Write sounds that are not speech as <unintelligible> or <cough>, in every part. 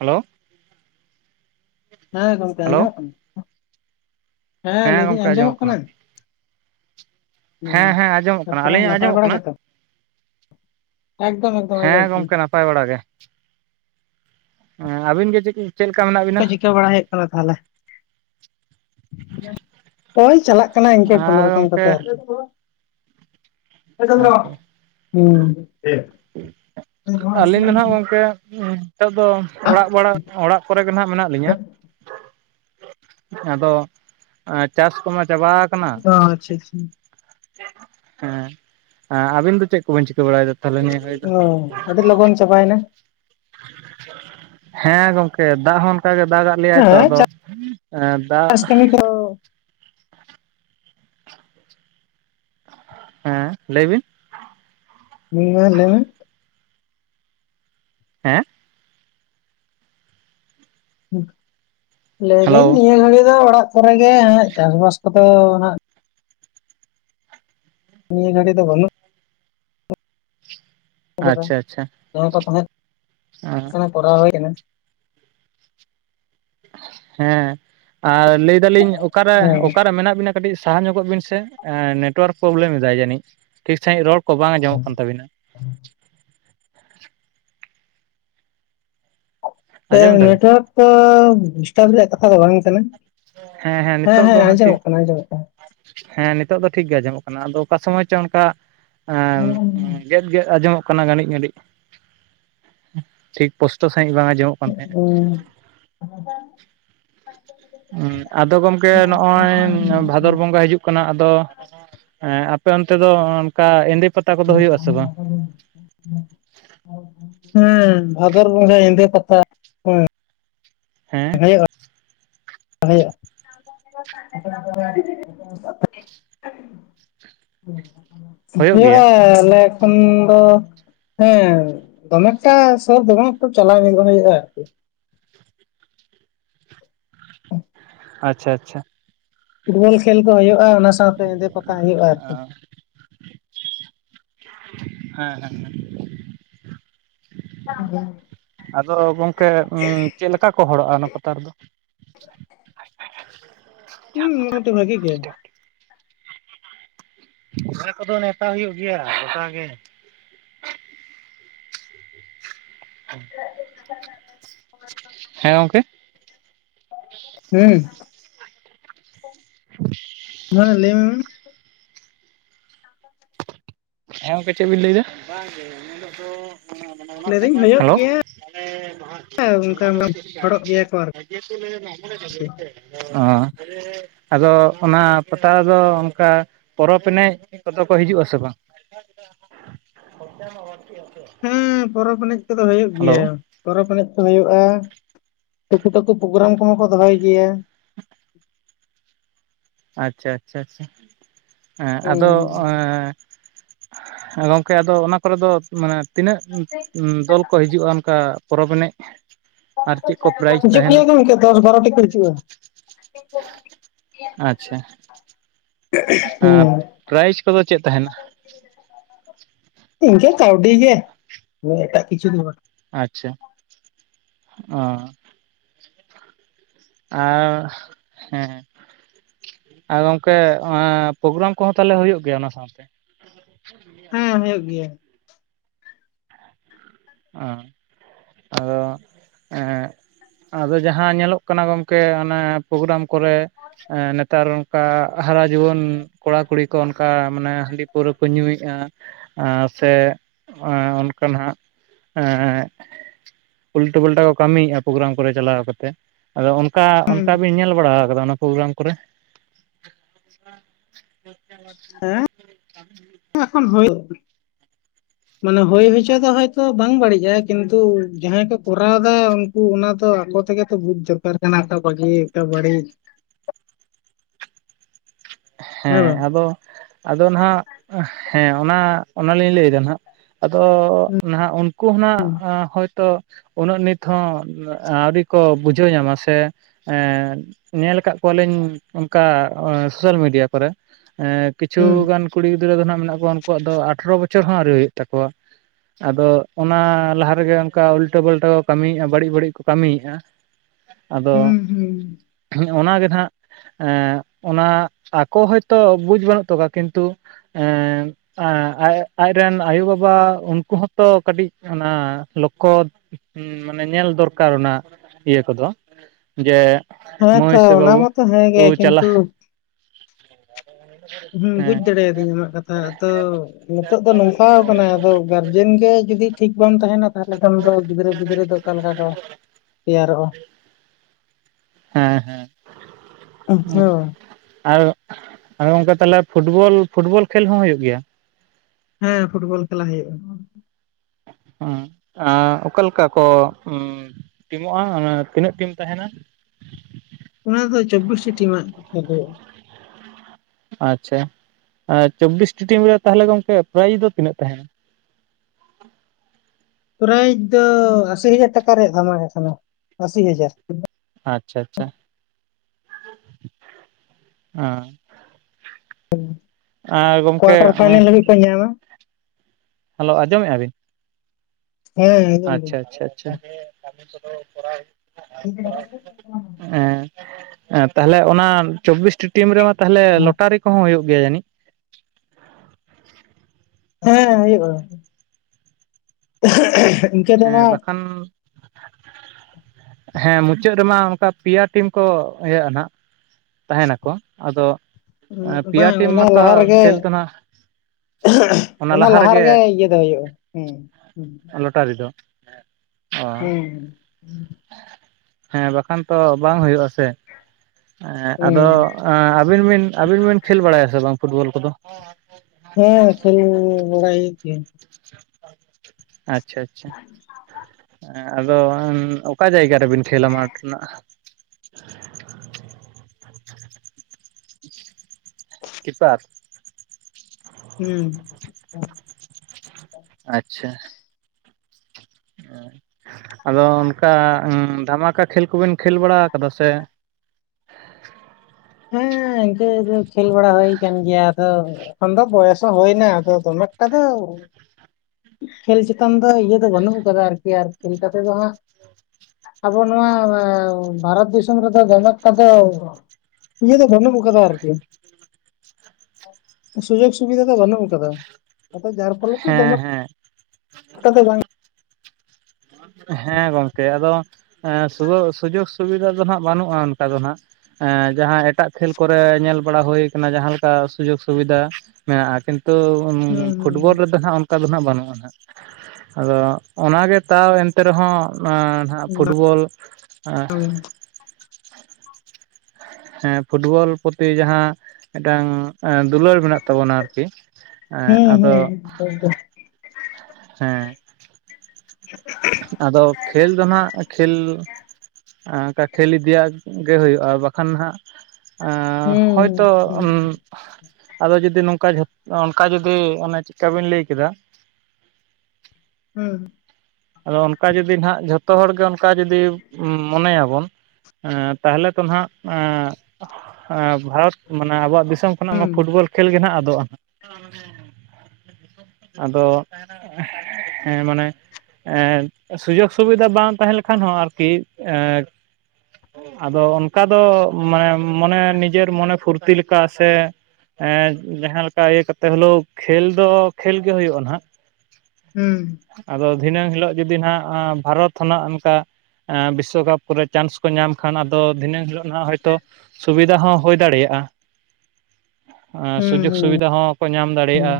Hello ᱦᱮᱸ ᱜᱚᱝᱠᱮ hello ᱟᱸᱡᱚᱢᱚᱜ ᱠᱟᱱᱟ ᱦᱮᱸ ᱞᱟᱹᱭᱫᱟᱹᱧ ᱟᱸᱡᱚᱢᱚᱜ ᱠᱟᱱᱟ? ᱦᱩᱸ ᱦᱮᱸ ᱦᱮᱸ ᱟᱸᱡᱚᱢᱚᱜ ᱠᱟᱱᱟ ᱛᱟᱯᱚᱨᱮ ᱟᱞᱤᱧᱟᱜ ᱱᱟᱯᱟᱭ ᱟᱸᱡᱚᱢᱚᱜ ᱵᱟᱲᱟ ᱠᱟᱱᱟ? ᱜᱮᱛᱚ ᱮᱠᱫᱚᱢ ᱮᱠᱫᱚᱢ ᱦᱮᱸ ᱟᱸᱡᱚᱢᱚᱜ ᱠᱟᱱᱟ ᱜᱚᱝᱠᱮ ᱱᱟᱯᱟᱭ ᱵᱟᱲᱟ ᱜᱮ ᱦᱮᱸ ᱟᱹᱵᱤᱱ ᱜᱮ ᱪᱮᱫ ᱠᱤᱝ ᱪᱮᱫ ᱞᱮᱠᱟ ᱢᱮᱱᱟᱜ ᱵᱤᱱᱟ ᱪᱮᱫ ᱪᱤᱠᱟᱹ ᱵᱟᱲᱟ ᱦᱩᱭᱩᱜ ᱠᱟᱱᱟ ᱛᱟᱦᱚᱞᱮ? ᱦᱳᱭ ᱪᱟᱞᱟᱜ ᱠᱟᱱᱟ ᱤᱱᱠᱟᱹ ᱠᱳᱱ ᱟᱨ ᱨᱚᱠᱚᱢ ᱜᱚᱢᱠᱮ ᱠᱟᱛᱮ ᱮᱭ ᱪᱚᱱᱫᱨᱚ ᱟᱪᱪᱷᱟ ᱦᱩᱸ ᱪᱮᱫ ᱟᱹᱞᱤᱧ ᱫᱚ ᱱᱟᱦᱟᱸᱜ ᱜᱚᱢᱠᱮ ᱱᱤᱛᱚᱜ ᱫᱚ ᱚᱲᱟᱜ ᱵᱟᱲᱟ ᱚᱲᱟᱜ ᱠᱚᱨᱮ ᱜᱮ ᱱᱟᱦᱟᱜ ᱢᱮᱱᱟᱜ ᱞᱤᱧᱟ᱾ ᱟᱫᱚ ᱪᱟᱥ ᱠᱚᱢᱟ ᱪᱟᱵᱟᱣ ᱚ ᱟᱪᱪᱷᱟ ᱟᱪᱪᱷᱟ ᱦᱮᱸ ᱮ ᱟᱵᱤᱱ ᱫᱚ ᱪᱮᱫ ᱠᱚᱵᱤᱱ ᱪᱤᱠᱟᱹ ᱵᱟᱲᱟᱭᱮᱫᱟ ᱛᱟᱦᱞᱮ ᱱᱤᱭᱟᱹ ᱜᱷᱟᱲᱤᱡ ᱫᱚ? ᱚ ᱟᱹᱰᱤ ᱞᱚᱜᱚᱱ ᱪᱟᱵᱟᱭᱮᱱᱟ ᱦᱮᱸ ᱜᱚᱝᱠᱮ ᱫᱟᱜ ᱦᱚᱸ ᱚᱱᱠᱟᱜᱮ ᱫᱟᱜᱟᱜ ᱞᱮᱭᱟᱭ ᱛᱚ ᱦᱮᱸ ᱟᱫᱚ ᱫᱟᱜ ᱪᱟᱥ ᱠᱟᱹᱢᱤ ᱠᱚ ᱦᱮᱸ ᱞᱮ ᱵᱤᱱ ᱦᱮ ᱢᱟ ᱞᱟᱹᱭ ᱢᱮ ᱦᱮᱸ ᱞᱟᱹᱭ ᱦᱮᱞᱳ ᱫᱟᱹᱧ ᱱᱤᱭᱟᱹ ᱜᱷᱟᱹᱲᱤᱡ ᱫᱚ ᱚᱲᱟᱜ ᱠᱚᱨᱮ ᱜᱮ ᱪᱟᱥ ᱵᱟᱥ ᱠᱚᱫᱚ ᱦᱟᱜ ᱱᱤᱭᱟ. ᱜᱷᱟᱹᱲᱤᱡ ᱫᱚ ᱵᱟᱱᱩᱜ ᱟᱪᱪᱷᱟ ᱟᱪᱪᱷᱟ ᱡᱟᱦᱟ ᱠᱚ ᱛᱟᱦᱮ ᱠᱟᱱᱟ ᱠᱚᱨᱟᱣ ᱦᱳᱭ ᱱᱟ ᱦᱮᱸ ᱟᱨ ᱞᱮᱭ ᱫᱟᱞᱤᱧ ᱚᱠᱟᱨᱮ ᱦᱮᱸ ᱚᱠᱟᱨᱮ ᱢᱮᱱᱟᱜ ᱵᱤᱱᱟ? ᱠᱟᱹᱴᱤᱡ ᱥᱟᱦᱟ ᱧᱚᱜᱚᱜ ᱵᱤᱱ ᱥᱮ ᱱᱮᱴᱚᱣᱟᱨᱠ ᱯᱨᱚᱵᱞᱮᱢ ᱮᱫᱟᱭ ᱡᱟᱹᱱᱤᱡ ᱴᱷᱤᱠ ᱥᱟᱺᱦᱤᱡ ᱨᱚᱲ ᱠᱚ ᱵᱟᱝ ᱟᱸᱡᱚᱢᱚᱜ ᱠᱟᱱ ᱛᱟᱹᱵᱤᱱᱟ᱾ ᱛᱮ ᱟᱸᱡᱚᱢ ᱫᱟᱵᱤᱱ ᱱᱮᱴᱚᱣᱟᱨᱠ ᱛᱚ ᱰᱤᱥᱴᱟᱵᱽ ᱨᱮᱭᱟᱜ ᱠᱟᱛᱷᱟ ᱛᱚ ᱵᱟᱝ ᱠᱟᱱᱟ᱾ ᱦᱮᱸ ᱱᱤᱛᱚᱜ ᱫᱚ ᱦᱮᱸ ᱦᱟᱸᱜ ᱴᱷᱤᱠ ᱟᱸᱡᱚᱢᱚᱜ ᱠᱟᱱᱟ ᱟᱸᱡᱚᱢᱚᱜ ᱠᱟᱱᱟ᱾ ᱦᱮᱸ ᱱᱤᱛᱚᱜ ᱫᱚ ᱴᱷᱤᱠᱜᱮ ᱟᱡᱚᱢᱟᱜ ᱠᱟᱱᱟ ᱟᱫᱚ ᱚᱠᱟ ᱥᱚᱢᱚᱭ ᱪᱚ ᱚᱱᱠᱟ ᱮᱸᱱ ᱜᱮᱫ ᱜᱮᱫ ᱟᱸᱡᱚᱢᱚᱜ ᱠᱟᱱᱟ ᱜᱟᱹᱰᱤᱡ ᱜᱟᱰᱤᱡ ᱴᱷᱤᱠ ᱯᱚᱥᱴᱚ ᱥᱟᱹᱦᱤᱡ ᱵᱟᱝ ᱟᱸᱡᱚᱢᱚᱜ ᱠᱟᱱ ᱛᱟᱦᱮᱸᱫ ᱚ᱾ ᱦᱩᱸ ᱟᱫᱚ ᱜᱚᱝᱠᱮ ᱱᱚᱸᱜᱼᱚᱭ ᱵᱷᱟᱫᱚᱨ ᱵᱚᱸᱜᱟ ᱦᱤᱡᱩᱜ ᱠᱟᱱᱟ ᱟᱫᱚ ᱟᱯᱮ ᱚᱱᱛᱮ ᱫᱚ ᱚᱱᱠᱟ ᱮᱸᱫᱮ ᱯᱟᱛ <inaudible> ᱦᱮᱸ ᱵᱷᱟᱫᱚᱨ ᱵᱚᱸᱜᱟ ᱮᱸᱫᱮ ᱯᱟᱛᱟ ᱦᱮᱸ ᱦᱮᱸ? ᱦᱩᱭᱩᱜᱼᱟ <unintelligible> ᱦᱩᱭᱩᱜ ᱜᱮᱭᱟ ᱦᱳᱭᱳᱜᱼᱟ ᱟᱞᱮᱠ ᱠᱷᱚᱱ ᱫᱚ ᱦᱮᱸ ᱫᱚᱢᱮ ᱮᱠᱴᱟ ᱥᱳᱨ ᱫᱚ ᱵᱟᱝ ᱮᱠᱴᱩ ᱪᱟᱞᱟᱣ ᱧᱚᱸᱜ-ᱚᱜ ᱦᱩᱭᱩᱜᱼᱟ ᱟᱨᱠᱤ᱾ <inaudible> ᱟᱪᱪᱷᱟ ᱟᱪᱪᱷᱟ᱾ ᱯᱷᱩᱴ ᱵᱚᱞ ᱠᱷᱮᱞ ᱠᱚ ᱦᱳᱭᱳᱜᱼᱟ᱾ ᱚᱱᱟ ᱥᱟᱶ ᱛᱮ ᱮᱸᱫᱮ ᱯᱟᱛᱟ ᱦᱩᱭᱩᱜᱼᱟ ᱟᱨᱠᱤ᱾ ᱦᱮᱸ ᱦᱮᱸ ᱦᱮᱸ᱾ <inaudible> ᱟᱫᱚ ᱜᱚᱝᱠᱮ ᱩᱸ ᱪᱮᱫ ᱞᱮᱠᱟ ᱠᱚ ᱦᱚᱲᱚᱜᱼᱟ ᱚᱱᱟ ᱯᱟᱛᱟ ᱨᱮᱫᱚ? <inaudible> ᱦᱩᱸ ᱢᱚᱴᱟ-ᱢᱩᱴᱤ ᱵᱷᱟᱹᱜᱮ ᱜᱮ᱾ ᱯᱮᱲᱟ ᱠᱚᱫᱚ ᱱᱮᱣᱛᱟ ᱦᱳᱭᱳᱜ ᱜᱮᱭᱟ ᱜᱚᱴᱟ ᱜᱮ ᱾ ᱚ᱾ <unintelligible> ᱦᱮᱸ ᱜᱚᱝᱠᱮ? ᱦᱩᱸ᱾ ᱡᱟᱸᱦᱟᱱᱟᱜ ᱞᱟᱹᱭ ᱢᱮ ᱢᱟ᱾ ᱦᱮᱸ ᱜᱚᱝᱠᱮ ᱪᱮᱫ ᱵᱤᱱ ᱞᱟᱹᱭ ᱫᱟ? ᱞᱟᱹᱭᱫᱟᱹᱧ ᱦᱩᱭᱩᱜ ᱦᱮᱞᱳ᱾ ᱜᱮᱭᱟ ᱥᱮ ᱱᱟᱦᱟᱸᱜ ᱦᱮᱸ ᱡᱮᱢᱚᱱ ᱚᱱᱠᱟ ᱱᱚᱣᱟ ᱫᱚ ᱪᱮᱫ ᱞᱮᱠᱟ ᱦᱚᱲᱚᱜ ᱜᱮᱭᱟ ᱠᱚ ᱟᱨᱠᱤ ᱡᱮ ᱦᱮᱛᱩ ᱢᱟᱜ-ᱢᱚᱬᱮ ᱛᱟᱵᱚᱱ ᱥᱮ, ᱚ᱾ ᱟᱫᱚ ᱚᱱᱟ ᱯᱟᱛᱟ ᱨᱮ ᱫᱚ ᱚᱱᱠᱟ ᱯᱚᱨᱚᱵᱽ ᱮᱱᱮᱡ ᱠᱚ ᱫᱚ ᱠᱚ ᱦᱤᱡᱩᱜᱼᱟ ᱥᱮ ᱵᱟᱝ? ᱠᱷᱚᱨᱪᱟ ᱢᱟ ᱵᱟᱲᱛᱤᱜ-ᱟ ᱥᱮ? ᱦᱮᱸ ᱯᱚᱨᱚᱵᱽ ᱮᱱᱮᱡ ᱠᱚᱫᱚ ᱦᱳᱭᱳᱜ ᱜᱮᱭᱟ᱾ ᱯᱚᱨᱚᱵᱽ ᱮᱱᱮᱡ ᱠᱚ ᱦᱳᱭᱳᱜᱼᱟ᱾ᱴᱩᱠᱩ, ᱴᱟᱠᱩ ᱛᱟᱠᱚ ᱯᱨᱳᱜᱨᱟᱢ ᱠᱚ ᱦᱚᱸ ᱠᱚ ᱫᱚᱦᱚᱭ ᱜᱮᱭᱟ᱾ ᱟᱪᱪᱷᱟ ᱟᱪᱪᱷᱟ ᱟᱪᱪᱷᱟ, ᱦᱮᱸ ᱟᱫᱚ ᱮᱸ ᱜᱚᱝᱠᱮ ᱟᱫᱚ ᱚᱱᱟ ᱠᱚ ᱨᱮ ᱫᱚ ᱢᱟᱱᱮ ᱛᱤᱱᱟᱹᱜ ᱫᱚᱞ ᱠᱚ ᱦᱤᱡᱩᱜᱼᱟ ᱚᱱᱠᱟ ᱯᱚᱨᱚᱵᱽ ᱮᱱᱮᱡ? ᱟᱨ ᱪᱮᱫ ᱠᱚ ᱯᱨᱟᱭᱤᱡᱽ ᱦᱤᱡᱩᱜ ᱛᱟᱦᱮᱱᱟ? ᱜᱮᱭᱟ ᱠᱚ ᱜᱚᱝᱠᱮ ᱫᱚᱥ ᱵᱟᱨᱚ ᱴᱤ ᱠᱚ ᱦᱤᱡᱩᱜᱼᱟ᱾ ᱟᱪᱪᱷᱟ ᱦᱩᱸ᱾ ᱯᱨᱟᱭᱤᱡ ᱠᱚ ᱫᱚ ᱪᱮᱫ ᱛᱟᱦᱮᱸᱱᱟ? ᱤᱱᱠᱟᱹ ᱠᱟᱹᱣᱰᱤ ᱜᱮ, ᱮᱴᱟᱜ ᱠᱤᱪᱷᱩ ᱫᱚ ᱵᱟᱝ ᱾ ᱟᱪᱪᱷᱟ ᱚ᱾ ᱟᱨ ᱦᱮᱸ᱾ ᱟ ᱜᱚᱝᱠᱮ ᱮᱸ ᱯᱨᱳᱜᱨᱟᱢ ᱠᱚ ᱦᱚᱸ ᱛᱟᱦᱞᱮ ᱦᱳᱭᱳᱜ ᱜᱮᱭᱟ ᱚᱱᱟ ᱥᱟᱶ ᱛᱮ? ᱦᱮᱸ ᱦᱳᱭᱳᱜ ᱜᱮᱭᱟ᱾ ᱚ ᱟᱫᱚ ᱮᱸᱻ ᱮᱸ ᱟᱫᱚ ᱡᱟᱦᱟᱸ ᱧᱮᱞᱚᱜ ᱠᱟᱱᱟ ᱜᱚᱝᱠᱮ ᱚᱱᱮ ᱯᱨᱳᱜᱨᱟᱢ ᱠᱚᱨᱮ ᱮᱸ ᱱᱮᱛᱟᱨ ᱚᱱᱠᱟ ᱦᱟᱨᱟ ᱡᱩᱣᱟᱹᱱ ᱠᱚᱲᱟ ᱠᱩᱲᱤ ᱠᱚ ᱚᱱᱠᱟ, ᱢᱟᱱᱮ ᱦᱟᱺᱰᱤ ᱯᱟᱹᱣᱨᱟᱹ ᱠᱚ ᱧᱩᱭᱮᱜ-ᱟ᱾ ᱮᱸ ᱥᱮ ᱮᱸ ᱚᱱᱠᱟ ᱱᱟᱸᱜ ᱮᱻᱩᱞᱴᱟᱹ ᱯᱟᱞᱴᱟ ᱠᱚ ᱠᱟᱹᱢᱤᱭᱮᱜᱼᱟ, ᱯᱨᱳᱜᱨᱟᱢ ᱠᱚᱨᱮ ᱪᱟᱞᱟᱣ ᱠᱟᱛᱮᱜ᱾ ᱟᱫᱚ ᱚᱱ ᱚᱱᱠᱟ ᱦᱮᱸ ᱚᱱᱠᱟ ᱵᱤᱱ ᱧᱮᱞ ᱵᱟᱲᱟ ᱟᱠᱟᱫᱟ ᱚᱱᱟ ᱯᱨᱳᱜᱨᱟᱢ ᱠᱚᱨᱮ? <unintelligible> ᱮᱠᱷᱚᱱ ᱦᱳᱭ, ᱢᱟᱱᱮ ᱦᱳᱭ ᱦᱚᱪᱚ ᱫᱚ ᱦᱳᱭ ᱛᱚ ᱵᱟᱝ ᱵᱟᱟᱹᱲᱤᱡᱼᱟ? ᱠᱤᱱᱛᱩ ᱡᱟᱦᱟᱸᱭ ᱠᱚ ᱠᱚᱨᱟᱣ ᱫᱟ ᱩᱱᱠᱩ ᱚᱱᱟ ᱫᱚ ᱟᱠᱚ ᱛᱮᱜᱮ ᱛᱚ ᱵᱩᱡ ᱫᱚᱨᱠᱟᱨ ᱠᱟᱱᱟ ᱚᱠᱟ ᱵᱷᱟᱹᱜᱤᱼᱼ ᱛᱚ ᱵᱟᱹᱲᱤᱡᱽ᱾ ᱦᱮᱸ ᱟᱫᱚ ᱟᱫᱚ ᱱᱟᱦᱟᱜ ᱦᱮᱸ ᱚᱱᱟ ᱚᱱᱟᱞᱤᱧ ᱞᱟᱹᱭ ᱫᱟ ᱱᱟᱦᱟᱜ, ᱟᱫᱚ ᱱᱟᱦᱟᱜ ᱩᱱ ᱩᱱᱠᱩ ᱦᱚᱸ ᱱᱟᱦᱟᱜ ᱦᱚᱭᱛᱚ ᱩᱱᱟᱹᱜ ᱱᱤᱛ ᱦᱚᱸ ᱟᱹᱣᱨᱤ ᱠᱚ ᱵᱩᱡᱷᱟᱹᱣ ᱧᱟᱢᱟ ᱥᱮ ᱮᱸᱻ ᱧᱮᱞ ᱠᱟᱜ ᱠᱚᱣᱟᱞᱤᱧ ᱚᱱᱠᱟ ᱥᱳᱥᱟᱞ ᱢᱤᱰᱤᱭᱟ ᱠᱚᱨᱮ ᱮ ᱦᱩᱸ ᱠᱤᱪᱷᱩ ᱜᱟᱱ ᱠᱩᱲᱤ ᱜᱤᱫᱽᱨᱟᱹ ᱫᱚ ᱱᱟᱸᱜ ᱢᱮᱱᱟᱜ ᱠᱚᱣᱟ ᱩᱱᱠᱩᱣᱟᱜ ᱫᱚ ᱟᱴᱷᱨᱚ ᱵᱚᱪᱷᱚᱨ ᱦᱚᱸ ᱟᱹᱣᱨᱤ ᱦᱩᱭᱩᱜ ᱛᱟᱠᱚᱣᱟ᱾ ᱟᱫᱚ ᱚᱱᱟ ᱞᱟᱦᱟ ᱨᱮᱜᱮ ᱚᱱᱠᱟ ᱩᱞᱴᱟᱹ ᱯᱟᱞᱴᱟ ᱠᱚ ᱠᱟᱢᱤᱭᱮᱜᱼᱟ, ᱵᱟᱹᱲᱤᱡᱽ ᱵᱟᱹᱲᱤᱡᱽ ᱠᱚ ᱠᱟᱢᱤᱭᱮᱜᱼᱟ ᱟᱫᱚ ᱦᱩᱸ ᱦᱩᱸ ᱚᱱᱟ ᱜᱮ ᱱᱟᱦᱟᱜ ᱮᱸᱻ ᱚᱱᱟ ᱟᱠᱚ ᱦᱳᱭᱛᱳ ᱵᱩᱡᱽ ᱵᱟᱹᱱᱩᱜ ᱛᱟᱠᱚᱣᱟ ᱠᱤᱱᱛᱩ ᱮᱸᱻ ᱟᱡ ᱟᱡᱨᱮᱱ ᱟᱭᱳ ᱵᱟᱵᱟ ᱩᱱᱠᱩ ᱦᱚᱸᱛᱚ ᱠᱟᱹᱴᱤᱡ ᱚᱱᱟ ᱞᱚᱠᱠᱷᱚ ᱦᱩᱸ ᱢᱟᱱᱮ ᱧᱮᱞ ᱫᱚᱨᱠᱟᱨ ᱚᱱᱟ ᱤᱭᱟᱹ ᱠᱚᱫᱚ᱾ ᱡᱮ ᱦᱮᱸ ᱢᱟᱹᱭ ᱛᱚ ᱥᱮ ᱚᱱᱟ ᱵᱟᱹᱵᱩ ᱢᱟᱛᱚ ᱦᱮᱸ ᱜᱮ ᱪᱟᱞᱟᱜ ᱠᱤᱱᱛᱩ <unintelligible> ᱦᱩᱸ ᱵᱩᱡ ᱫᱟᱲᱮᱭᱟᱫᱤᱧ ᱟᱢᱟᱜ ᱠᱟᱛᱷᱟ ᱛᱚᱻ ᱱᱤᱛᱚᱜ ᱫᱚ ᱱᱚᱝᱠᱟ ᱠᱟᱱᱟ ᱟᱫᱚ ᱜᱟᱨᱡᱮᱱ ᱜᱮ ᱡᱩᱫᱤ ᱴᱷᱤᱠ ᱵᱟᱢ ᱛᱟᱦᱮᱸᱱᱟ ᱛᱟᱦᱚᱞᱮ ᱠᱷᱟᱱ ᱫᱚ ᱜᱤᱫᱽᱨᱟᱹ ᱯᱤᱫᱽᱨᱟᱹ ᱫᱚ ᱚᱠᱟ ᱞᱮᱠᱟ ᱠᱚ ᱛᱮᱭᱟᱨᱚᱜᱼᱟ, ᱦᱮᱸ ᱦᱮᱸ ᱦᱮᱸ ᱟᱨ, ᱟᱫᱚ ᱜᱚᱢᱠᱮ ᱛᱟᱦᱞᱮ ᱯᱷᱩᱴᱵᱚᱞ ᱯᱷᱩᱴᱵᱚᱞ ᱠᱷᱮᱞ ᱦᱚᱸ ᱦᱩᱭᱩᱜ ᱜᱮᱭᱟ? ᱦᱮᱸ ᱯᱷᱩᱴᱵᱚᱞ ᱠᱷᱮᱞᱟ ᱦᱩᱭᱩᱜᱼᱟ, ᱮᱸ ᱚᱠᱟ ᱞᱮᱠᱟ ᱠᱚ ᱩᱸ ᱴᱤᱢᱚᱜᱼᱟ ᱚᱱᱟ ᱛᱤᱱᱟᱹᱜ ᱴᱤᱢ ᱛᱟᱦᱮᱱᱟ? ᱚᱱᱟ ᱫᱚ ᱪᱚᱵᱽᱵᱤᱥᱴᱤ ᱴᱤᱢᱟᱜ ᱠᱷᱮᱞ ᱦᱳᱭᱳᱜ-ᱟ᱾ ᱟᱪᱪᱷᱟ, ᱮᱸ ᱪᱚᱵᱽᱵᱤᱥ ᱴᱤᱢ ᱨᱮᱭᱟᱜ ᱛᱟᱦᱞᱮ ᱜᱚᱝᱠᱮ ᱯᱨᱟᱭᱤᱡᱽ ᱫᱚ ᱛᱤᱱᱟᱹᱜ ᱛᱟᱦᱮᱸᱱᱟ? ᱯᱨᱟᱭᱤᱡᱽ ᱫᱚ ᱟᱥᱤ ᱦᱟᱡᱟᱨ ᱴᱟᱠᱟ ᱨᱮᱭᱟᱜ ᱫᱷᱟᱢᱟᱠᱟ ᱠᱟᱱᱟ ᱟᱥᱤ ᱦᱟᱡᱟᱨ᱾ ᱟᱪᱪᱷᱟ ᱟᱪᱪᱷᱟ ᱚᱸ᱾ ᱟᱨ ᱜᱚᱝᱠᱮ ᱠᱚᱣᱟᱴᱟᱨ ᱯᱷᱟᱭᱱᱮᱞ ᱦᱟᱹᱵᱤᱡᱽ ᱠᱚ ᱧᱟᱢᱟ᱾ ᱦᱮᱞᱳ ᱟᱸᱡᱚᱢᱮᱜᱼᱟ ᱵᱤᱱ? ᱦᱮᱸ ᱟᱸᱡᱚᱢ ᱟᱪᱪᱷᱟ ᱫᱟᱹᱧ ᱟᱪᱪᱷᱟ ᱟᱪᱪᱷᱟ᱾ ᱠᱟᱹᱢᱤ ᱥᱚᱢᱚᱭ ᱠᱚᱨᱟᱣ ᱟᱨ ᱠᱚᱨᱟᱣ ᱞᱟᱹᱜᱤᱫ ᱮᱸ ᱮ ᱛᱟᱦᱞᱮ ᱚᱱᱟ ᱪᱚᱵᱵᱤᱥᱴᱤ ᱴᱤᱢ ᱨᱮᱢᱟ ᱛᱟᱦᱞᱮ ᱞᱚᱴᱟᱨᱤ ᱠᱚᱦᱚᱸ ᱦᱩᱭᱩᱜ ᱜᱮᱭᱟ ᱡᱟᱹᱱᱤᱡ? ᱦᱮᱸ ᱦᱩᱭᱩᱜᱼᱟ᱾ <unintelligible> ᱦᱮᱸ ᱵᱟᱠᱷᱟᱱ ᱦᱮᱸ ᱢᱩᱪᱟᱹᱫ ᱨᱮᱢᱟ ᱚᱱᱠᱟ ᱯᱮᱭᱟ ᱴᱤᱢ ᱠᱚ ᱤᱭᱟᱹᱜᱼᱟ ᱱᱟᱦᱟᱸᱜ ᱛᱟᱦᱮᱸᱱᱟᱠᱚ ᱟᱫᱚ ᱯᱤᱭᱟ ᱵᱟᱝ ᱴᱤᱢ ᱚᱱᱟ ᱢᱟᱛᱚ ᱞᱟᱦᱟ ᱨᱮᱜᱮ ᱠᱷᱮᱞ ᱫᱚ ᱱᱟᱸᱜ ᱚᱱᱟ ᱞᱟᱦᱟ ᱨᱮᱜᱮ ᱤᱭᱟᱹ ᱫᱚ ᱦᱩᱭᱩᱜᱼᱟ, ᱦᱩᱸ ᱦᱩᱸ᱾ ᱞᱚᱴᱟᱨᱤ ᱫᱚᱼᱼ ᱦᱮᱸ ᱦᱮᱸ ᱵᱟᱠᱷᱟᱱ ᱛᱚ ᱵᱟᱝ ᱦᱩᱭᱩᱜ ᱟᱥᱮ, ᱮ ᱟᱫᱚᱼᱼ ᱦᱮᱸ ᱮ ᱟᱵᱤᱱ ᱵᱤᱱ ᱟᱵᱤᱱ ᱵᱤᱱ ᱠᱷᱮᱞ ᱵᱟᱲᱟᱭᱟ ᱥᱮ ᱵᱟᱝ ᱯᱷᱩᱴᱵᱚᱞ ᱠᱚ ᱫᱚ? ᱦᱮ ᱠᱷᱮᱞ ᱵᱟᱲᱟᱭ ᱦᱳᱭᱳᱜ ᱜᱮᱭᱟ᱾ ᱟᱪᱪᱷᱟ ᱟᱪᱪᱷᱟ, ᱮ ᱟᱫᱚᱼᱼ ᱚᱠᱟ ᱡᱟᱭᱜᱟ ᱨᱮᱵᱤᱱ ᱠᱷᱮᱞᱟ ᱢᱟᱴ ᱨᱮᱱᱟᱜ? ᱠᱤᱯᱟᱨ᱾ ᱦᱩᱸ ᱟᱪᱪᱷᱟ᱾ ᱮ ᱟᱫᱚ ᱚᱱᱠᱟ ᱩ ᱫᱷᱟᱢᱟᱠᱟ ᱠᱷᱮᱞ ᱠᱚᱵᱤᱱ ᱠᱷᱮᱞ ᱵᱟᱲᱟ ᱠᱟᱫᱟ ᱥᱮ? ᱦᱮᱸ ᱤᱱᱠᱟᱹ ᱫᱚ ᱠᱷᱮᱞ ᱵᱟᱲᱟ ᱦᱩᱭ ᱠᱟᱱ ᱜᱮᱭᱟ ᱟᱫᱚᱼᱼ ᱟᱱ ᱫᱚ ᱵᱚᱭᱚᱥ ᱦᱩᱭᱱᱟ ᱟᱫᱚ ᱫᱚᱢᱮᱠᱴᱟ ᱫᱚ ᱠᱷᱮᱞ ᱪᱮᱛᱟᱱ ᱫᱚ ᱤᱭᱟᱹ ᱫᱚ ᱵᱟᱹᱱᱩᱜ ᱠᱟᱫᱟ ᱟᱨᱠᱤ ᱟᱨ ᱠᱷᱮᱞ ᱠᱟ ᱠᱟᱛᱮᱫ ᱫᱚ ᱦᱟᱸᱜ, ᱟᱵᱚ ᱱᱚᱣᱟ ᱵᱷᱟᱨᱚᱛ ᱫᱤᱥᱚᱢ ᱨᱮᱫᱚ ᱫᱚᱢᱮ ᱮᱠᱴᱟ ᱫᱚ ᱤᱭᱟᱹ ᱫᱚ ᱵᱟᱹᱱᱩᱜ ᱟᱠᱟᱫᱟ ᱟᱨᱠᱤ, ᱥᱩᱡᱳᱜᱽ ᱥᱩᱵᱤᱫᱷᱟ ᱫᱚ ᱵᱟᱹᱱᱩᱜ ᱟᱠᱟᱫᱟ᱾ ᱟ ᱡᱟᱨ ᱯᱷᱚᱞᱮᱛᱮ ᱫᱚᱢᱮ ᱦᱮᱸ ᱦᱮᱸ <unintelligible> ᱦᱮᱸ ᱜᱚᱝᱠᱮ ᱟᱫᱚ᱾ ᱦᱮᱸ ᱥᱩᱡᱳᱜ ᱥᱩᱵᱤᱫᱷᱟ ᱫᱚ ᱦᱟᱸᱜ ᱵᱟᱹᱱᱩᱜᱼᱟ ᱚᱱᱠᱟ ᱫᱚ ᱦᱟᱸᱜ᱾ ᱡᱟᱦᱟᱸ ᱮᱴᱟᱜ ᱠᱷᱮᱞ ᱠᱚᱨᱮ ᱧᱮᱞ ᱵᱟᱲᱟ ᱦᱩᱭ ᱠᱟᱱᱟ ᱡᱟᱦᱟ ᱞᱮᱠᱟ ᱥᱩᱡᱳᱜ ᱥᱩᱵᱤᱫᱷᱟ᱾ ᱢᱮᱱᱟᱜᱼᱟ ᱠᱤᱱᱛᱩ ᱦᱩᱸ ᱯᱷᱩᱴᱵᱚᱞ ᱨᱮ ᱚᱱᱠᱟ ᱫᱚ ᱦᱟᱸᱜ ᱵᱟᱹᱱᱩᱜᱼᱟ ᱱᱟᱜ, ᱟᱫᱚ ᱚᱱᱟᱜᱮ ᱛᱟᱣ ᱮᱱᱛᱮ ᱨᱮᱦᱚᱸ ᱯᱷᱩᱴᱵᱚᱞ ᱮᱸ, ᱦᱩᱸ ᱦᱮᱸ ᱯᱷᱩᱴᱵᱚᱞ ᱯᱩᱛᱤ ᱡᱟᱦᱟᱸ ᱢᱤᱫᱴᱟᱝ, ᱫᱩᱞᱟᱹᱲ ᱢᱮᱱᱟᱜ ᱛᱟᱵᱚᱱᱟ ᱟᱨᱠᱤ ᱦᱮᱸ ᱟᱫᱚ ᱦ <unintelligible> ᱦᱮᱸ <unintelligible> ᱟᱫᱚ ᱠᱷᱮᱞ ᱫᱚ ᱦᱟᱜ ᱠᱷᱮᱞ ᱚᱱᱠᱟ ᱠᱷᱮᱞ ᱤᱫᱤᱭᱤᱭᱟ ᱜᱮ ᱦᱩᱭᱩᱜᱼᱟ ᱵᱟᱠᱷᱟᱱ ᱦᱟᱸᱜ, ᱟ ᱦᱩᱸ ᱦᱚᱭᱛᱚ ᱦᱩᱸ ᱟᱫᱚ ᱡᱩᱫᱤ ᱱᱚᱝᱠᱟ ᱚᱱᱠᱟ ᱡᱩᱫᱤ ᱚᱱᱮ ᱪᱮᱫᱠᱟ ᱵᱮᱤᱱ ᱞᱮᱭ ᱠᱮᱫᱟ ᱦᱩᱸ ᱟᱫᱚ ᱚᱱᱠᱟ ᱡᱩᱫᱤ ᱱᱟᱜ ᱡᱷᱚᱛᱚ ᱦᱚᱲᱜᱮ ᱚᱱᱠᱟ ᱡᱩᱫᱤ ᱢᱚᱱᱮᱭᱟᱵᱚᱱ᱾ ᱮ ᱛᱟᱦᱟᱞᱮ ᱛᱚ ᱦᱟᱸᱜ ᱵᱷᱟᱨᱚᱛ ᱢᱟᱱᱮ ᱟᱵᱚᱣᱟᱜ ᱫᱤᱥᱚᱢ, ᱦᱩᱸ ᱠᱷᱚᱱᱟᱜ ᱦᱩᱸ ᱢᱟ ᱯᱷᱩᱴᱵᱚᱞ ᱠᱷᱮᱞ ᱜᱮ ᱱᱟᱦᱟᱜ ᱟᱫᱚᱜᱼᱟ ᱦᱟᱸᱜ᱾ ᱟᱫᱚ ᱦᱮᱸ ᱢᱟᱱᱮ ᱥᱩᱡᱳᱜᱽ ᱥᱩᱵᱤᱫᱷᱟ ᱵᱟᱝ ᱛᱟᱦᱮᱸ ᱞᱮᱠᱷᱟᱱ ᱦᱚᱸ ᱟᱨᱠᱤ ᱮ ᱟᱫᱚ ᱚᱱᱠᱟ ᱫᱚ ᱢᱟᱱᱮ ᱢᱚᱱᱮ ᱱᱤᱡᱮᱨ ᱢᱚᱱᱮ ᱯᱷᱩᱨᱛᱤ ᱞᱮᱠᱟ ᱥᱮ ᱮ ᱡᱟᱦᱟᱸ ᱞᱮᱠᱟ ᱤᱭᱟᱹ ᱠᱟᱛᱮᱜ ᱦᱳᱞᱳ ᱠᱷᱮᱞ ᱫᱚ ᱠᱷᱮᱞ ᱜᱮ ᱦᱩᱭᱩᱜᱼᱟ ᱱᱟᱦᱟᱜ᱾ ᱦᱩᱸ ᱟᱫᱚ ᱫᱷᱤᱱᱟᱹᱝ ᱦᱤᱞᱳᱜ ᱡᱩᱫᱤ ᱦᱟᱸᱱᱟᱜ ᱵᱷᱟᱨᱚᱛ ᱠᱷᱚᱱᱟᱜ ᱚᱱᱠᱟ, ᱵᱤᱥᱥᱚᱠᱟᱯ ᱠᱚᱨᱮ ᱪᱟᱱᱥ ᱠᱚ ᱧᱟᱢ ᱠᱷᱟᱱ ᱟᱫᱚ ᱫᱷᱤᱱᱟᱹᱝ ᱦᱤᱞᱳᱜ ᱱᱟᱜ ᱦᱚᱭᱛᱚ ᱥᱩᱵᱤᱫᱷᱟ ᱦᱚᱸ ᱦᱩᱭ ᱫᱟᱲᱮᱭᱟᱜᱼᱟ᱾ ᱮ ᱦᱩᱸ ᱥᱩᱡᱳᱜᱽ ᱦᱩᱸ ᱥᱩᱵᱤᱫᱷᱟ ᱦᱚᱸᱠᱚ ᱧᱟᱢ ᱫᱟᱲᱮᱭᱟᱜᱼᱟ᱾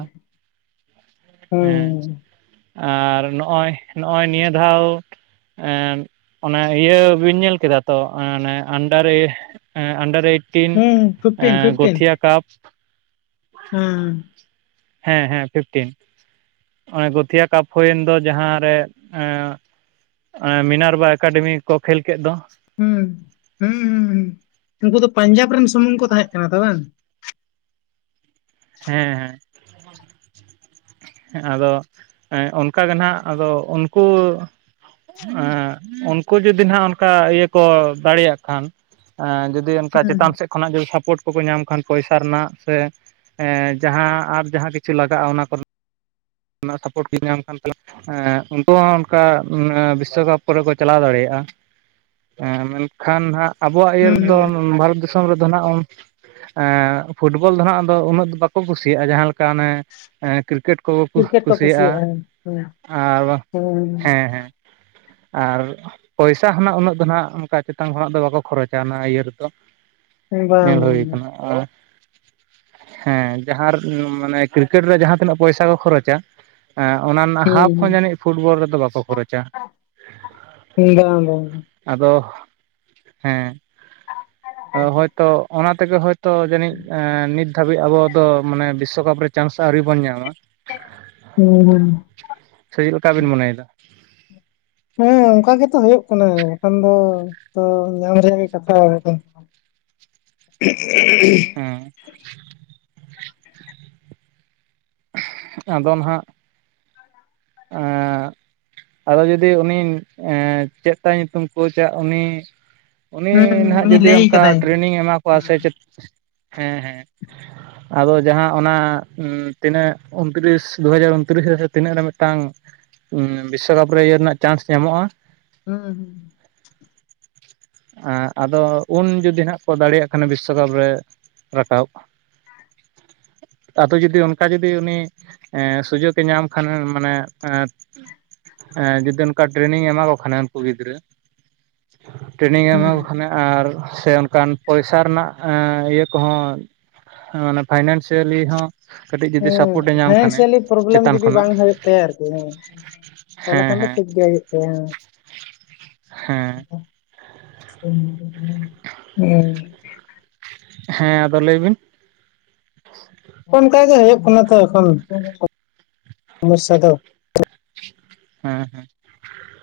ᱦᱮᱸ ᱟᱨ ᱱᱚᱜᱼᱚᱭ ᱱᱚᱜᱼᱚᱭ ᱱᱤᱭᱟᱹ ᱫᱷᱟᱣ, ᱮᱱ ᱤᱭᱟᱹ ᱵᱤᱱ ᱧᱮᱞ ᱠᱮᱫᱟ ᱛᱚ ᱚ-ᱱᱮ ᱟᱱᱰᱟᱨ ᱮ ᱮᱸ ᱟᱱᱰᱟᱨ ᱮᱭᱤᱴᱤᱱ ᱮᱸ ᱜᱳᱛᱷᱤᱭᱟ ᱠᱟᱯ᱾ ᱦᱩᱸ᱾ ᱦᱮᱸ ᱦᱮᱸ ᱯᱷᱤᱯᱴᱤᱱ᱾ ᱚᱱᱮ ᱜᱳᱛᱤᱭᱟ ᱠᱟᱯ ᱦᱩᱭᱳᱮᱱ ᱫᱚ ᱡᱟᱦᱟᱸᱨᱮ ᱮᱸ ᱮᱸ ᱢᱮᱱᱟᱨ ᱵᱟᱭ ᱮᱠᱟᱰᱮᱢᱤ ᱠᱚ ᱠᱷᱮᱞ ᱠᱮᱫ ᱫᱚ? ᱦᱩᱸ, ᱦᱩᱸ ᱦᱩᱸ ᱦᱩᱸ, ᱩᱱᱠᱩ ᱫᱚ ᱯᱟᱧᱡᱟᱵᱽ ᱨᱮᱱ ᱥᱩᱢᱩᱝ ᱠᱚ ᱛᱟᱦᱮᱸᱜ ᱠᱟᱱᱟ ᱛᱚ ᱵᱟᱝ? ᱦᱮᱸ ᱦᱮᱸ᱾ ᱦᱮᱸ ᱟᱫᱚ ᱚᱱᱠᱟ ᱜᱮ ᱱᱟᱦᱟᱜ ᱟᱫᱚ ᱩᱱᱠᱩ ᱮᱸ ᱩᱱᱠᱩ ᱡᱩᱫᱤ ᱱᱟᱦᱟᱜ ᱚᱱᱠᱟ ᱤᱭᱟ ᱠᱚ ᱫᱟᱲᱮᱭᱟᱜ ᱠᱷᱟᱱ᱾ ᱮᱸ ᱡᱩᱫᱤ ᱚᱱᱠᱟ ᱪᱮᱛᱟᱱ ᱥᱮᱫ ᱠᱷᱚᱱᱟᱜ ᱡᱩᱫᱤ ᱥᱟᱯᱳᱨᱴ ᱠᱚᱠᱚ ᱧᱟᱢ ᱠᱷᱟᱱ ᱯᱚᱭᱥᱟ ᱨᱮᱱᱟᱜ ᱥᱮ ᱮᱸ ᱡᱟᱦᱟᱸ ᱟᱨ ᱡᱟᱦᱟᱸ ᱠᱤᱪᱷᱩ ᱞᱟᱜᱟᱜᱼᱟ ᱚᱱᱟ ᱠᱚᱨᱮ ᱱᱟᱜ ᱥᱟᱯᱨᱚᱴ <inaudible> ᱛᱟᱞᱦᱮ ᱮᱸ ᱩᱱᱠᱩ ᱦᱚᱸ ᱚᱱᱠᱟ ᱮᱸ ᱵᱤᱥᱥᱚᱠᱟᱯ ᱠᱚᱨᱮ ᱠᱚ ᱪᱟᱞᱟᱣ ᱫᱟᱲᱮᱭᱟᱜᱼᱟ᱾ ᱮᱸ ᱢᱮᱱᱠᱷᱟᱱ ᱦᱟᱸᱜ ᱟᱵᱚᱣᱟᱜ ᱤᱭᱟᱹ ᱨᱮᱫᱚ ᱩᱸ ᱵᱷᱟᱨᱚᱛ ᱫᱤᱥᱚᱢ ᱨᱮᱫᱚ ᱱᱟᱦᱟᱜ ᱩᱱ ᱮᱸᱜ ᱯᱷᱩᱴᱵᱚᱞ ᱫᱚ ᱱᱟᱦᱟᱜ ᱟᱫᱚ ᱩᱱᱟᱹᱜ ᱫᱚ ᱵᱟᱠᱚ ᱠᱩᱥᱤᱭᱟᱜ-ᱟ ᱡᱟᱦᱟᱸ ᱞᱮᱠᱟ ᱚᱱᱮ ᱮᱸ ᱠᱨᱤᱠᱮᱴ ᱠᱚᱠᱚ ᱠᱩ ᱠᱩᱥᱤᱭᱟᱜ-ᱟ ᱟᱨ ᱵᱟᱷ, ᱦᱮᱸ ᱦᱮᱸ ᱟᱨ ᱯᱚᱭᱥᱟ ᱦᱚᱸ ᱱᱟᱜ ᱩᱱᱟᱹᱜ ᱫᱚ ᱱᱟᱜ ᱚᱱᱠᱟ ᱪᱮᱛᱟᱱ ᱠᱷᱚᱱᱟᱜ ᱫᱚ ᱵᱟᱠᱚ ᱠᱷᱚᱨᱚᱪᱟ ᱚᱱᱟ ᱤᱭᱟᱹ ᱨᱮᱫᱚ, ᱧᱮᱞ ᱦᱩᱭ ᱠᱟᱱᱟ ᱟᱨ ᱦᱮᱸ ᱡᱟᱦᱟᱨ ᱢᱟᱱᱮ ᱠᱨᱤᱠᱮᱴ ᱨᱮ ᱡᱟᱦᱟᱸ ᱛᱤᱱᱟᱹᱜ ᱯᱚᱭᱥᱟ ᱠᱚ ᱠᱷᱚᱨᱚᱪᱟ ᱮᱸ ᱚᱱᱟ ᱨᱮᱱᱟᱜ ᱦᱟᱯ ᱦᱚᱸ ᱡᱟᱹᱱᱤᱡ ᱯᱷᱩᱴᱵᱚᱞ ᱨᱮᱫᱚ ᱵᱟᱠᱚ ᱠᱷᱚᱨᱚᱪ <unintelligible> ᱟᱫᱚ, ᱦᱮᱸ᱾ ᱚ ᱦᱚᱭᱛᱚ ᱚᱱᱟ ᱛᱮᱜᱮ ᱦᱚᱭᱛᱚ ᱡᱟᱹᱱᱤᱡ ᱮᱸ ᱱᱤᱛ ᱫᱷᱟᱹᱵᱤᱡ ᱟᱵᱚ ᱫᱚ ᱢᱟᱱᱮ ᱵᱤᱥᱥᱚᱠᱟᱯ ᱨᱮ ᱪᱟᱱᱥ ᱟᱹᱣᱨᱤ ᱵᱚᱱ ᱧᱟᱢᱟ᱾ <inaudible> ᱥᱮ ᱪᱮᱫ ᱞᱮᱠᱟ ᱵᱤᱱ ᱢᱚᱱᱮᱭᱮᱫᱟ? ᱦᱮᱸ ᱚᱱᱠᱟ ᱜᱮᱛᱚ ᱦᱳᱭᱩᱴᱳᱜ ᱠᱟᱱᱟ ᱵᱟᱠᱷᱟᱱ ᱫᱚ ᱛᱚ ᱧᱟᱢ ᱨᱮᱭᱟᱜ ᱜᱮ ᱠᱟᱛᱷᱟ <inaudible> ᱦᱮᱸ᱾ ᱟᱫᱚ ᱱᱟᱦᱟᱜ ᱮᱸ ᱟᱫᱚ ᱡᱩᱫᱤ ᱩᱱᱤ ᱮᱸ ᱪᱮᱫ ᱛᱟᱭ ᱧᱩᱛᱩᱢ ᱠᱳᱪ ᱟᱜ ᱩᱱᱤ ᱩᱱᱤ ᱦᱩᱸ, ᱱᱟᱦᱟᱜ ᱩᱱᱤ ᱡᱩᱫᱤ ᱞᱟᱹᱭ ᱚᱱᱠᱟ ᱠᱟᱫᱟᱭ ᱴᱨᱮᱱᱤᱝ ᱮ ᱮᱢᱟ ᱠᱚᱣᱟ ᱥᱮ ᱦᱩᱸ ᱪᱮᱫ ᱦᱮᱸ ᱦᱮᱸ, ᱟᱫᱚ ᱡᱟᱦᱟᱸ ᱚᱱᱟ ᱩᱸ ᱛᱤᱱᱟᱹᱜ ᱩᱱᱛᱨᱤᱥ ᱫᱩ ᱦᱟᱡᱟᱨ ᱩᱱᱛᱨᱤᱥ ᱨᱮ ᱥᱮ ᱛᱤᱱᱟᱹᱜ ᱨᱮ ᱢᱤᱫᱴᱟᱝ ᱩᱸ ᱵᱤᱥᱥᱚᱠᱟᱯ ᱨᱮ ᱤᱭᱟᱹ ᱨᱮᱱᱟᱜ ᱪᱟᱱᱥ ᱧᱟᱢᱚᱜ-ᱟ, ᱦᱩᱸ ᱦᱩᱸ᱾ <unintelligible> ᱮᱸ ᱟᱫᱚ ᱩᱱ ᱡᱩᱫᱤ ᱱᱟᱦᱟᱜ ᱠᱚ ᱫᱟᱲᱮᱭᱟᱜ ᱠᱷᱟᱱ ᱵᱤᱥᱥᱚᱠᱟᱯ ᱨᱮ, ᱨᱟᱠᱟᱵ, ᱟᱫᱚ ᱡᱩᱫᱤ ᱚᱱ ᱠᱟ ᱡᱩᱫᱤ ᱩᱱᱤ ᱮᱸ ᱥᱩᱡᱳᱠᱮ ᱧᱟᱢ ᱠᱷᱟᱱ ᱢᱟᱱᱮ ᱮᱸ ᱮᱸ ᱡᱩᱫᱤ ᱚᱱᱠᱟ ᱴᱨᱮᱱᱤᱝ ᱮᱢᱟ ᱠᱚ ᱠᱷᱟᱱᱮ ᱩᱱᱠᱩ ᱜᱤᱫᱽᱨᱟᱹ, ᱴᱨᱮᱱᱤᱝᱮ ᱮᱢᱟ ᱦᱩᱸ ᱠᱚ ᱠᱷᱟᱱᱮ ᱟᱨ ᱥᱮ ᱚᱱᱠᱟᱱ ᱯᱚᱭᱥᱟ ᱨᱮᱱᱟᱜ ᱮᱸ ᱤᱭᱟᱹ ᱠᱚᱦᱚᱸ ᱚ ᱢᱟᱱᱮ ᱯᱷᱟᱭᱱᱟᱱᱥᱤᱭᱟᱞᱤ ᱦᱚᱸ ᱠᱟᱹᱴᱤᱡ ᱡᱩᱫᱤ ᱦᱮᱸ ᱥᱟᱯᱳᱨᱴ ᱮ ᱧᱟᱢ ᱠᱷᱟᱱᱮ ᱯᱷᱟᱭᱱᱮᱱᱥᱤᱭᱟᱞᱤ ᱯᱨᱚᱵᱞᱮᱢ ᱪᱮᱛᱟᱱ ᱡᱩᱫᱤ ᱠᱷᱚᱱᱟᱜ ᱵᱟᱝ ᱦᱳᱭᱳᱜ ᱛᱟᱭᱟ ᱟᱨᱠᱤ ᱦᱮᱸ, ᱛᱟᱦᱚᱞᱮ ᱦᱮᱸ ᱠᱷᱟᱱ ᱫᱚ ᱦᱮᱸ ᱴᱷᱤᱠ ᱜᱮᱭᱟ ᱦᱳᱭᱳᱜ ᱛᱟᱭᱟ ᱦᱮᱸ, ᱦᱮᱸ, <inaudible> ᱦᱮᱸ, ᱟᱫᱚ ᱞᱟᱹᱭ ᱵᱤᱱ? <unintelligible> ᱚᱝᱠᱟ ᱜᱮ ᱦᱳᱭᱳᱜ ᱠᱟᱱᱟ ᱛᱚ ᱮᱠᱷᱚᱱ ᱥᱚᱢᱚᱥᱥᱟ ᱫᱚ, ᱦᱮᱸ ᱦᱮᱸ,